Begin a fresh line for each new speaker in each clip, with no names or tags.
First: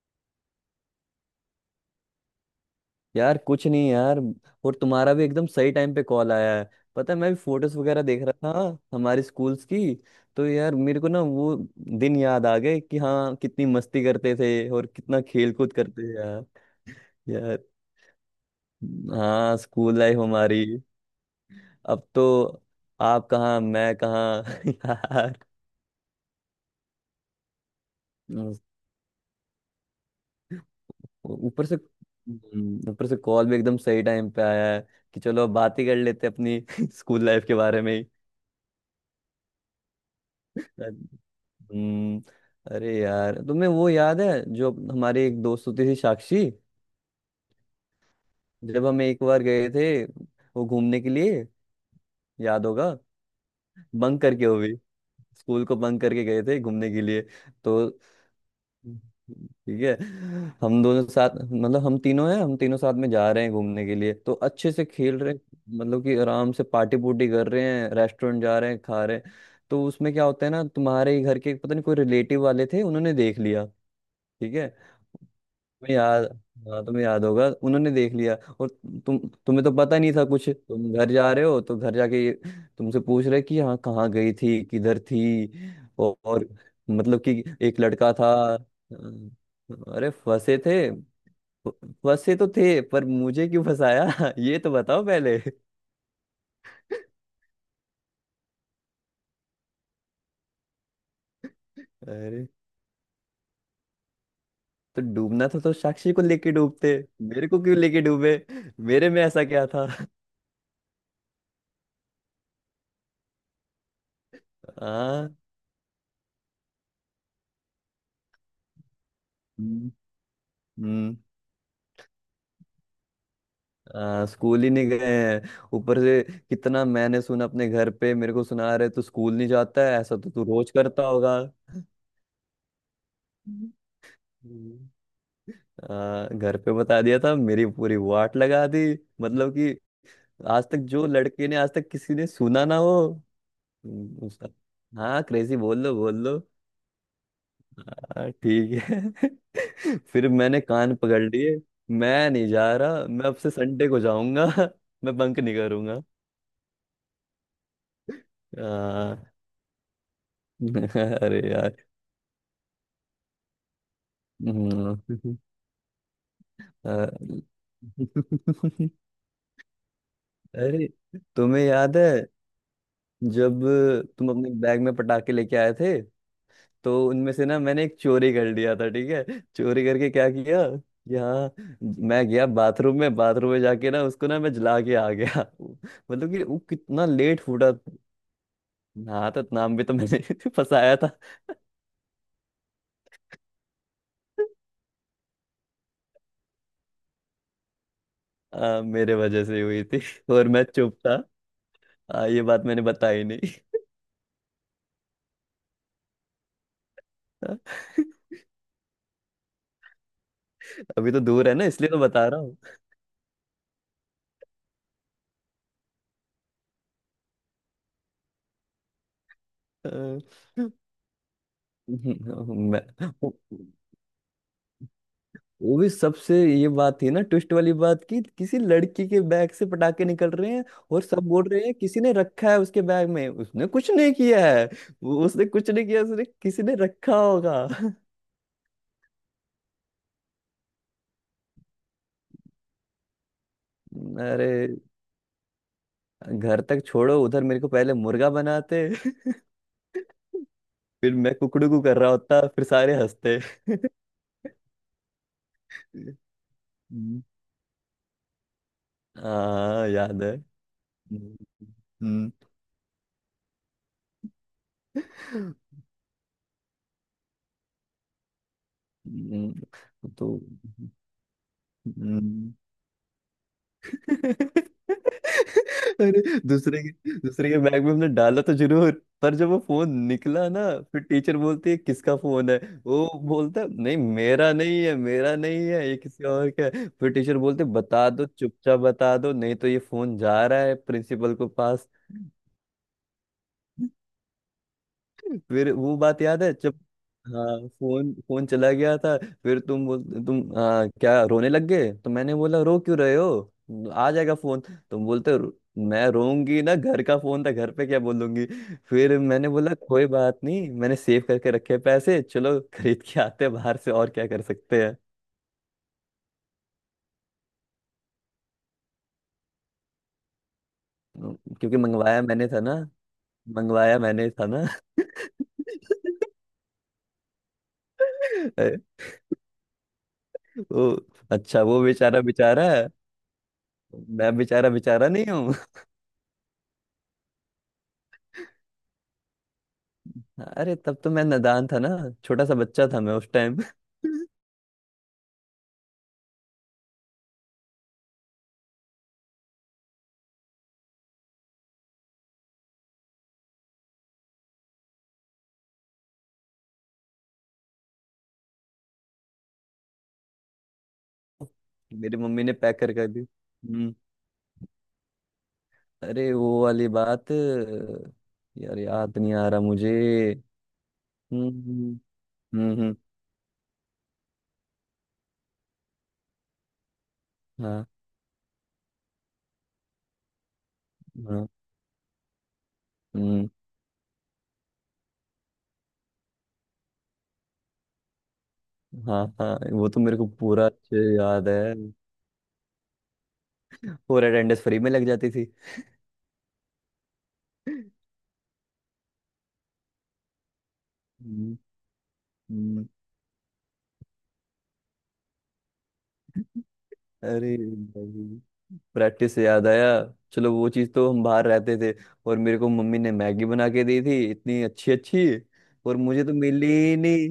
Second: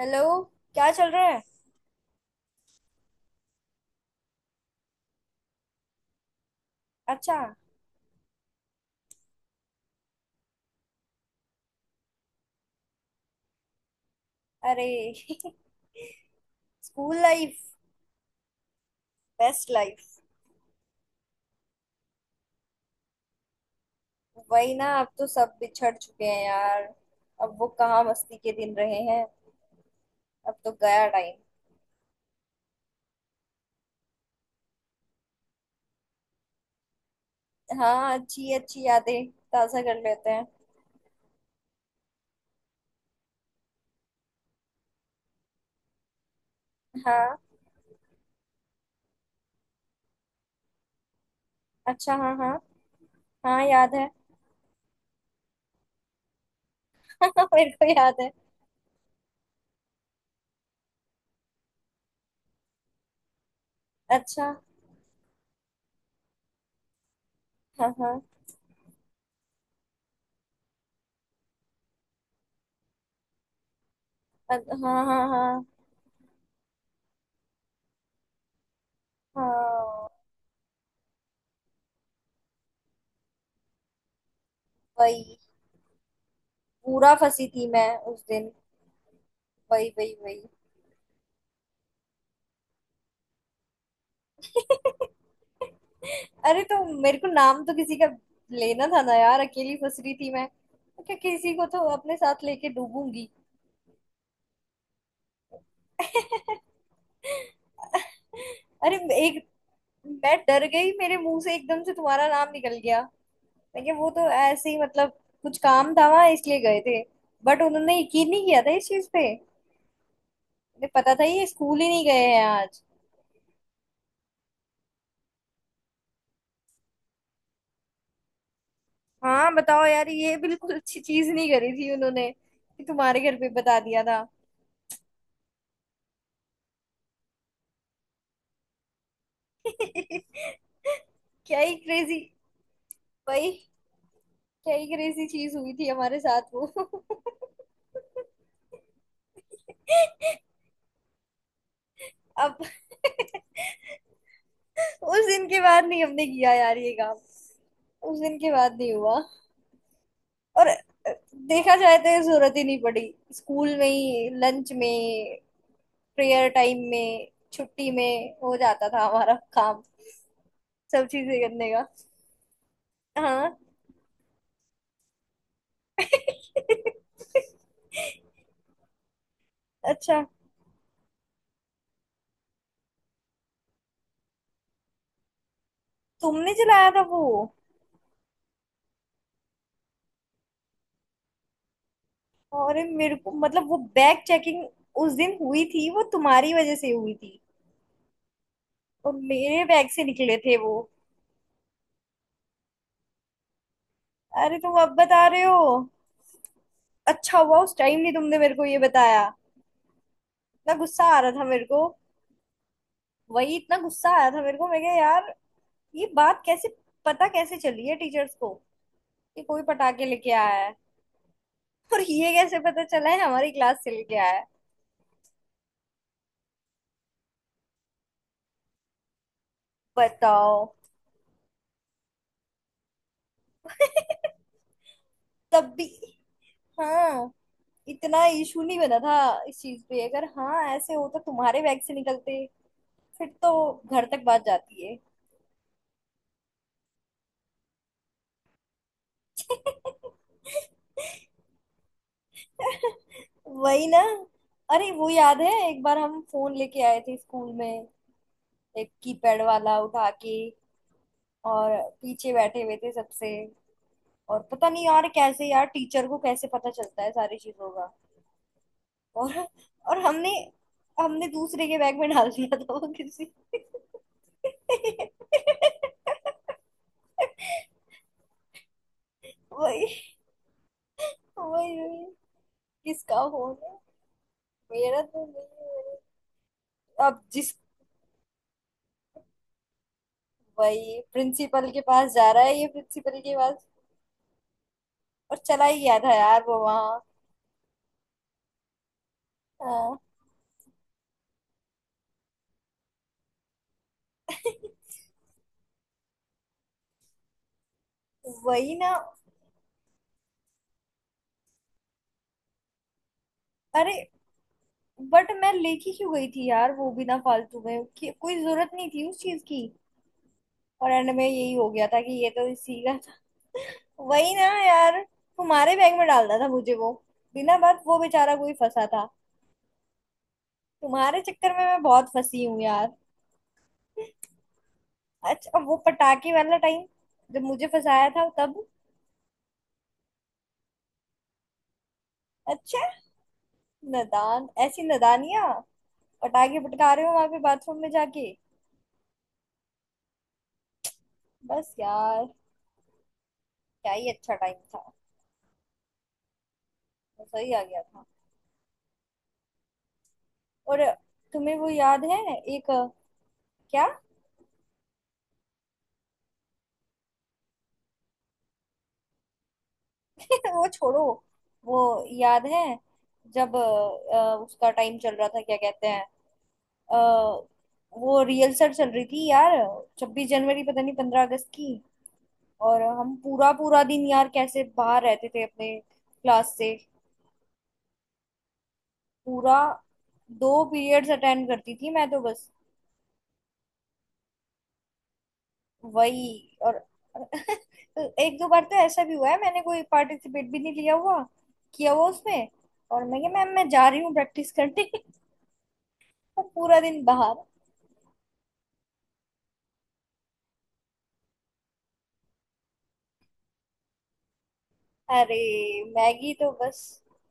Hello. क्या चल रहा है?
यार कुछ नहीं यार। और तुम्हारा भी एकदम सही टाइम पे कॉल आया है। पता है मैं
अच्छा।
भी फोटोज वगैरह देख रहा था हमारे स्कूल्स की। तो यार मेरे को ना वो दिन याद आ गए कि हाँ कितनी मस्ती करते थे और
अरे
कितना खेल कूद करते थे यार।
स्कूल लाइफ
यार हाँ
बेस्ट
स्कूल
लाइफ।
लाइफ हमारी। अब तो आप कहाँ मैं कहाँ
वही ना, अब तो
यार।
सब बिछड़ चुके हैं यार। अब वो कहाँ मस्ती के
उस-
दिन रहे हैं। अब तो गया टाइम।
ऊपर से कॉल भी एकदम सही टाइम पे आया है कि चलो अब बात ही कर लेते हैं अपनी स्कूल लाइफ के बारे में।
हाँ, अच्छी अच्छी यादें ताजा कर लेते हैं।
ही। हम्म। अरे यार तुम्हें वो याद है जो हमारी एक दोस्त होती थी साक्षी।
हाँ।
जब हम एक बार गए थे वो घूमने के लिए।
अच्छा, हाँ हाँ।
याद होगा।
हाँ, याद है।
बंक करके वो भी स्कूल को बंक करके गए थे घूमने के लिए।
मेरे
तो
को याद है।
ठीक है। हम दोनों साथ मतलब हम तीनों हैं हम तीनों साथ में जा रहे हैं घूमने के लिए तो
अच्छा,
अच्छे से खेल रहे हैं। मतलब कि आराम से पार्टी पुर्टी कर रहे हैं
हाँ हाँ।
रेस्टोरेंट जा रहे हैं खा रहे हैं। तो उसमें क्या होता है ना तुम्हारे ही घर के पता नहीं कोई रिलेटिव वाले थे उन्होंने देख लिया। ठीक है।
हाँ हाँ हाँ
तुम्हें याद। हाँ तुम्हें याद होगा उन्होंने देख लिया। और तुम तुम्हें तो पता
हाँ।
नहीं था कुछ तुम घर जा रहे हो तो घर जाके ये तुमसे पूछ रहे कि यहाँ कहाँ गई थी किधर
वही।
थी। और
पूरा
मतलब कि
फंसी थी
एक
मैं
लड़का
उस
था।
दिन। वही
अरे
वही वही।
फंसे थे। फंसे तो थे पर मुझे क्यों फंसाया? ये तो बताओ पहले।
अरे, तो मेरे को नाम तो किसी का लेना था ना यार। अकेली फंस रही थी मैं तो क्या, किसी को तो अपने साथ
अरे
लेके डूबूंगी।
तो डूबना था तो साक्षी को लेके डूबते। मेरे को क्यों लेके डूबे?
अरे,
मेरे में
एक,
ऐसा क्या था?
मैं डर गई, मेरे मुंह से एकदम से तुम्हारा नाम निकल गया। मैं क्या, वो तो ऐसे ही मतलब
हाँ।
कुछ काम था वहां इसलिए गए थे। बट उन्होंने यकीन नहीं किया था इस चीज पे।
हम्म।
उन्हें पता
हम्म।
था ये स्कूल ही नहीं गए हैं आज।
स्कूल ही नहीं गए हैं ऊपर से कितना मैंने सुना अपने घर पे। मेरे को सुना रहे तू स्कूल नहीं
हाँ, बताओ
जाता है
यार,
ऐसा तो
ये
तू रोज
बिल्कुल अच्छी
करता
चीज
होगा।
नहीं करी थी उन्होंने कि तुम्हारे घर पे बता दिया था।
हम्म। घर पे बता दिया था मेरी पूरी वाट लगा दी। मतलब कि आज तक जो लड़के ने
क्या
आज
ही
तक किसी
क्रेजी,
ने सुना ना हो।
भाई।
उसका।
क्या ही
हाँ
क्रेजी चीज
क्रेजी
हुई
बोल
थी
लो बोल
हमारे
लो।
साथ वो।
हाँ ठीक है। फिर मैंने कान पकड़ लिए। मैं नहीं
अब
जा रहा मैं अब से संडे को जाऊंगा। मैं
उस
बंक
दिन
नहीं
के बाद नहीं
करूंगा।
हमने किया यार ये काम। उस दिन के बाद नहीं
आ,
हुआ। और
अरे
देखा
यार।
जाए तो ये जरूरत ही नहीं पड़ी। स्कूल में ही, लंच
हम्म,
में, प्रेयर टाइम
अ,
में, छुट्टी में हो जाता था हमारा काम,
अरे
सब चीजें
तुम्हें
करने का।
याद है
हाँ।
जब तुम अपने बैग में पटाखे लेके आए थे? तो उनमें से ना मैंने एक चोरी कर लिया था ठीक है चोरी करके
अच्छा,
क्या किया। यहाँ मैं गया बाथरूम में जाके ना उसको ना मैं जला के आ गया। मतलब कि
तुमने
वो
चलाया था
कितना
वो।
लेट फूटा। हाँ तो नाम भी तो मैंने फंसाया था।
अरे मेरे को, मतलब, वो बैग चेकिंग उस दिन हुई थी, वो तुम्हारी वजह से हुई थी। और
मेरे वजह से
मेरे
हुई
बैग
थी।
से निकले
और
थे
मैं
वो।
चुप था। ये बात मैंने बताई।
अरे तुम अब बता रहे हो। अच्छा हुआ उस टाइम
नहीं।
नहीं तुमने मेरे को ये बताया। इतना गुस्सा
अभी
आ
तो
रहा था
दूर है
मेरे
ना
को।
इसलिए तो बता रहा हूँ।
वही, इतना गुस्सा आया था मेरे को, मैं क्या यार। ये बात कैसे, पता कैसे चली है टीचर्स को कि कोई पटाखे
अ,
लेके आया है? और ये कैसे
मैं
पता चला है हमारी क्लास से लेके आया है?
वो भी सबसे ये बात थी ना ट्विस्ट वाली बात की किसी लड़की के बैग से पटाखे निकल रहे
बताओ।
हैं। और सब बोल रहे हैं किसी ने रखा है उसके बैग में उसने कुछ नहीं किया है। उसने
तब
कुछ
भी,
नहीं किया उसने किसी ने रखा
हाँ,
होगा।
इतना इशू नहीं बना था इस चीज पे। अगर हाँ ऐसे हो तो तुम्हारे बैग से निकलते फिर तो घर तक बात
अरे
जाती है।
घर तक छोड़ो उधर मेरे को पहले मुर्गा बनाते। फिर मैं कुकड़ू कू कर रहा होता फिर सारे हंसते।
वही ना। अरे वो याद है, एक बार हम फोन लेके आए थे
हम्म,
स्कूल में, एक कीपैड वाला
हाँ
उठा
याद है।
के। और
हम्म।
पीछे बैठे हुए थे सबसे। और पता नहीं यार कैसे,
हम्म।
यार टीचर को कैसे पता चलता है सारी चीजों का। और और
तो
हमने हमने दूसरे के बैग में डाल
हम्म,
दिया था वो किसी।
अरे दूसरे के बैग में हमने डाला तो जरूर। पर जब वो फोन
वही
निकला ना फिर टीचर बोलती है
वही वही।
किसका फोन है। वो
किसका फोन
बोलता है,
है,
नहीं मेरा नहीं है
मेरा तो नहीं
मेरा नहीं
है,
है ये किसी और का है। फिर
अब
टीचर
जिस,
बोलते बता दो चुपचाप बता दो नहीं तो ये फोन जा रहा है
वही
प्रिंसिपल को
प्रिंसिपल के
पास।
पास जा रहा है, ये प्रिंसिपल के पास। और चला
फिर
ही
वो
गया था
बात
यार
याद है
वो
जब
वहां।
हाँ फोन फोन चला गया था। फिर तुम
हाँ।
बोल तुम क्या रोने लग गए तो मैंने बोला रो क्यों रहे हो आ जाएगा फोन। तुम बोलते हो, मैं रोऊंगी ना घर का फोन था घर पे क्या बोलूंगी"।
वही ना।
फिर मैंने बोला कोई बात नहीं मैंने सेव करके रखे पैसे चलो खरीद के आते हैं बाहर से
अरे
और क्या कर सकते हैं।
बट मैं लेके क्यों गई थी यार वो भी ना, फालतू में, कि कोई जरूरत नहीं थी उस चीज की। और एंड में यही हो
क्योंकि
गया था कि
मंगवाया
ये तो
मैंने था ना
इसी का।
मंगवाया मैंने
वही ना
था ना।
यार, तुम्हारे बैग में डालना था मुझे वो। बिना बात वो बेचारा कोई
अरे,
फंसा था।
वो
तुम्हारे चक्कर
अच्छा
में मैं
वो
बहुत
बेचारा
फंसी हूँ
बेचारा
यार।
है, मैं बेचारा बेचारा नहीं हूँ।
अच्छा, वो पटाखे वाला टाइम जब मुझे फंसाया था तब।
अरे तब तो मैं नादान था ना। छोटा सा
अच्छा।
बच्चा था मैं उस टाइम।
नादान, ऐसी नादानियां, पटाखे फटका रहे हो वहां पे बाथरूम में जाके। बस यार, क्या ही अच्छा टाइम था। मजा ही आ गया था। और तुम्हें वो याद
मेरी
है?
मम्मी ने
एक,
पैक कर कर दी।
क्या?
हम्म। अरे वो वाली बात यार याद नहीं आ रहा मुझे।
वो छोड़ो।
हम्म। हम्म।
वो याद है
हम्म। हम्म।
जब उसका टाइम चल रहा था, क्या कहते हैं, अ,
हाँ।
वो रिहर्सल चल रही थी यार, 26 जनवरी पता नहीं 15 अगस्त
हाँ।
की। और हम
हम्म।
पूरा पूरा दिन यार कैसे बाहर रहते थे अपने क्लास से।
हाँ
पूरा
हाँ वो तो मेरे को
दो
पूरा अच्छे
पीरियड्स अटेंड
याद
करती
है।
थी मैं तो बस।
और अटेंडेंस फ्री में लग जाती थी।
वही। और तो एक दो बार तो ऐसा भी हुआ है, मैंने कोई पार्टिसिपेट भी नहीं लिया हुआ,
हम्म।
किया हुआ उसमें।
हम्म।
और मैं क्या, मैम मैं जा रही हूँ प्रैक्टिस करने। और पूरा दिन बाहर।
अरे भाई प्रैक्टिस से याद आया चलो वो चीज तो हम बाहर रहते थे। और मेरे को मम्मी ने मैगी बना के दी थी इतनी अच्छी अच्छी।
अरे
और मुझे
मैगी
तो
तो
मिली
बस।
ही नहीं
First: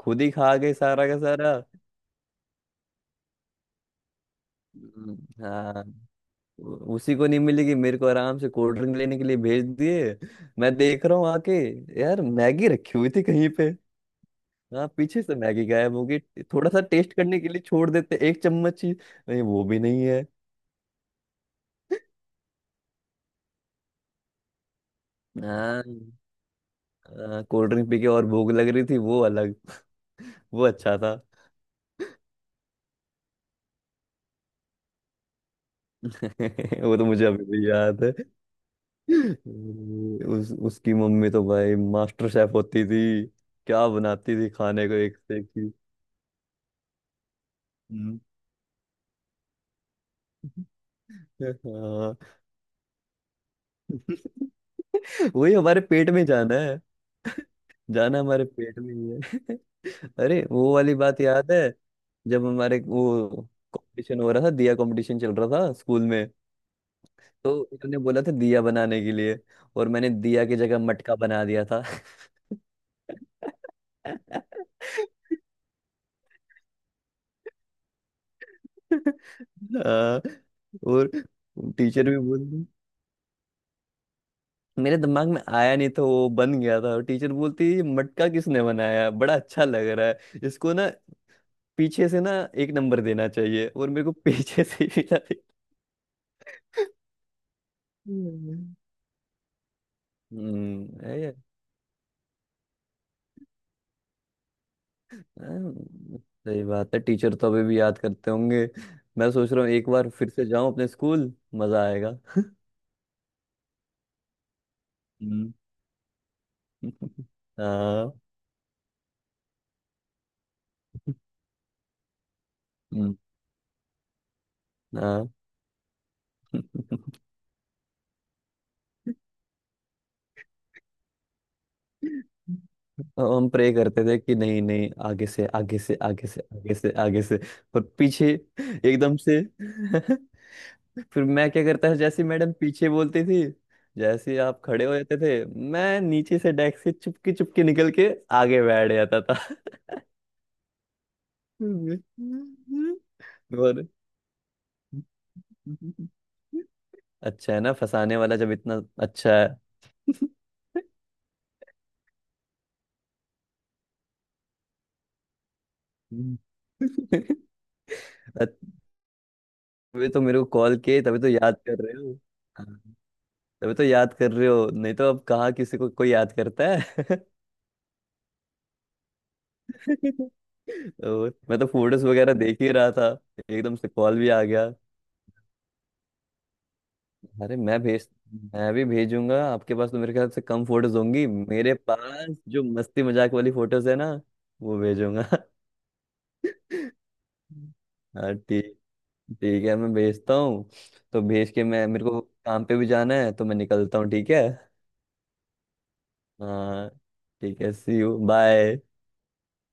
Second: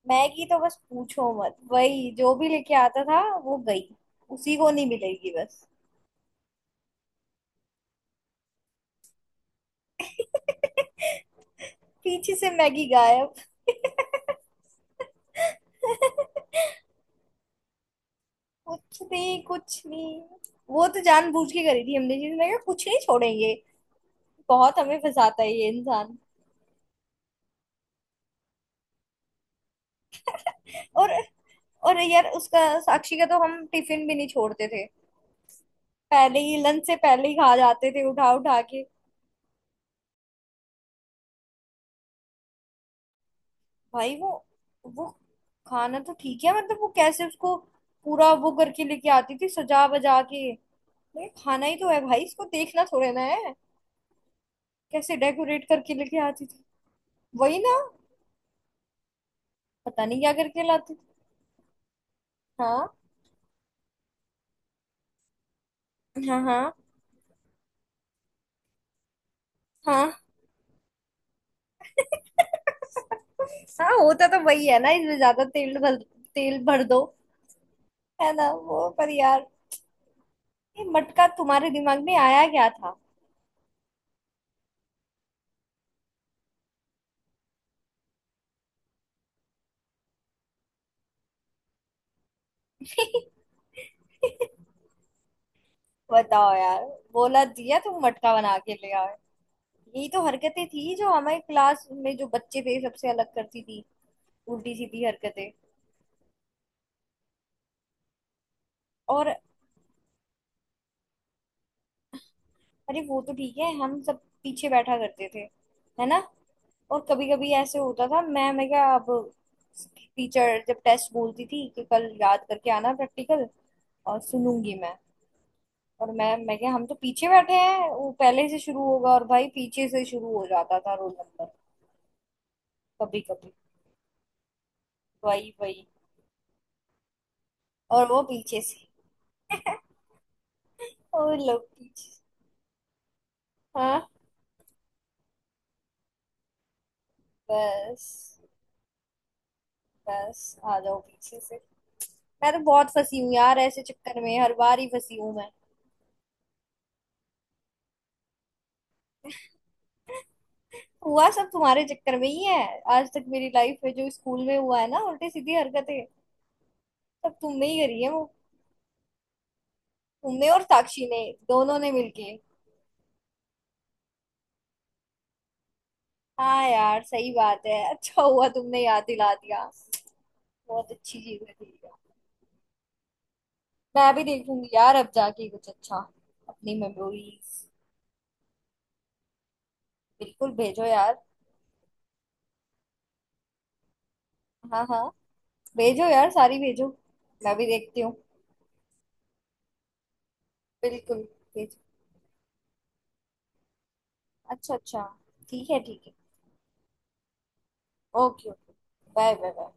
खुद ही
मैगी
खा
तो
गए
बस
सारा का
पूछो
सारा।
मत, वही जो भी लेके आता था वो गई, उसी को नहीं मिलेगी
हम्म,
बस।
हाँ। उसी को नहीं मिलेगी मेरे को आराम से कोल्ड ड्रिंक लेने के लिए भेज दिए। मैं देख रहा हूँ आके यार
पीछे से
मैगी
मैगी
रखी हुई थी
गायब।
कहीं पे। हाँ पीछे से मैगी गायब होगी। थोड़ा सा टेस्ट करने के लिए छोड़ देते एक चम्मच ही।
कुछ नहीं,
नहीं, वो भी
कुछ
नहीं
नहीं।
है।
वो तो जानबूझ के करी थी हमने चीज, मैं कहा कुछ नहीं छोड़ेंगे, बहुत हमें फंसाता है ये
हाँ
इंसान।
कोल्ड ड्रिंक पी के और भूख लग रही थी वो अलग। वो अच्छा
और
था।
और यार, उसका साक्षी का तो हम टिफिन भी नहीं छोड़ते थे। पहले ही लंच से
वो तो मुझे
पहले ही
अभी
खा
भी
जाते थे
याद है।
उठा उठा के।
उस उसकी मम्मी तो भाई मास्टर शेफ होती थी। क्या
भाई वो
बनाती थी खाने को
वो
एक से एक चीज।
खाना तो ठीक है, मतलब वो कैसे उसको
हम्म।
पूरा वो करके लेके आती थी सजा बजा के। नहीं, खाना ही तो है
हाँ।
भाई, इसको देखना थोड़े ना है। कैसे
वही
डेकोरेट
हमारे
करके
पेट
लेके
में
आती
जाना
थी।
है।
वही ना।
जाना हमारे पेट में ही है।
पता नहीं क्या
अरे
करके
वो
लाती
वाली
थी।
बात याद है जब हमारे
हाँ
वो कंपटीशन हो रहा था दिया कंपटीशन चल रहा था स्कूल में।
हाँ हाँ
तो उन्होंने बोला था दिया बनाने के लिए। और
हाँ।
मैंने दिया की जगह मटका बना दिया था।
हाँ, होता तो
हाँ,
वही है ना, इसमें ज्यादा तेल भर, तेल भर दो। है ना वो, पर यार ये
और
मटका तुम्हारे दिमाग
टीचर
में
भी
आया क्या
बोलती।
था?
मेरे दिमाग में आया नहीं था वो बन गया था और टीचर बोलती, "ये मटका किसने बनाया बड़ा अच्छा लग रहा है इसको ना पीछे से ना एक नंबर देना चाहिए"। और मेरे को पीछे से ही मिला था।
बताओ यार, बोला दिया तो मटका बना के ले आए। यही तो हरकतें
हम्म।
थी जो हमारे क्लास में जो बच्चे थे सबसे अलग करती थी, उल्टी सीधी हरकतें।
हाँ, सही बात है टीचर तो अभी भी याद करते होंगे। मैं
और
सोच रहा हूँ एक बार फिर से जाऊं अपने स्कूल मजा आएगा।
अरे वो तो ठीक है, हम सब पीछे बैठा करते थे,
हम्म।
है ना। और कभी कभी ऐसे होता
हाँ।
था, मैं क्या अब, टीचर जब टेस्ट बोलती थी कि कल याद करके आना,
हम्म।
प्रैक्टिकल और सुनूंगी मैं।
हाँ।
और मैं क्या, हम तो पीछे बैठे हैं, वो पहले से शुरू होगा और भाई पीछे से शुरू हो जाता था रोल नंबर कभी
और
कभी।
हम प्रे करते थे कि नहीं नहीं आगे से
वही
आगे
वही।
से आगे से आगे से आगे से। पर
और वो
पीछे
पीछे से
एकदम से फिर
और
मैं
लोग
क्या करता था
पीछे से।
जैसे मैडम पीछे बोलती थी।
हाँ,
जैसे ही आप खड़े हो जाते थे मैं नीचे से डेस्क से चुपके चुपके निकल के
बस,
आगे बैठ जाता था।
बस आ जाओ पीछे से। मैं तो बहुत फंसी हूँ यार ऐसे
और
चक्कर में, हर बार ही फंसी हूँ मैं।
अच्छा है ना फंसाने वाला जब इतना अच्छा है।
हुआ सब तुम्हारे चक्कर में ही है। आज तक मेरी लाइफ में जो स्कूल में हुआ है ना, उल्टी सीधी हरकतें,
हम्म।
सब तुमने ही करी है वो।
अ- तभी तो मेरे
तुमने
को
और
कॉल
साक्षी
किए
ने
तभी तो याद
दोनों
कर
ने
रहे हो।
मिलके।
हाँ, तभी तो याद कर रहे हो नहीं तो अब कहाँ किसी को कोई याद
हाँ
करता
यार,
है।
सही बात है, अच्छा हुआ तुमने याद दिला दिया। बहुत अच्छी
और
चीज है।
मैं तो फोटोज वगैरह देख ही रहा था एकदम से
मैं भी
कॉल भी आ
देखूंगी
गया।
यार, अब जाके कुछ अच्छा, अपनी
अरे
मेमोरीज।
मैं भेज मैं भी भेजूंगा आपके पास तो मेरे ख्याल से
बिल्कुल
कम
भेजो
फोटोज
यार।
होंगी मेरे पास जो मस्ती मजाक वाली फोटोज है ना वो
हाँ हाँ,
भेजूंगा।
भेजो यार, सारी भेजो। मैं भी देखती हूँ।
हाँ ठीक ठीक है मैं भेजता हूँ।
बिल्कुल
तो भेज के
भेजो।
मैं मेरे को काम पे भी जाना है तो मैं निकलता हूँ ठीक है।
अच्छा अच्छा, ठीक है ठीक है।
हाँ ठीक है see you
okay okay.
Bye.
Bye bye bye.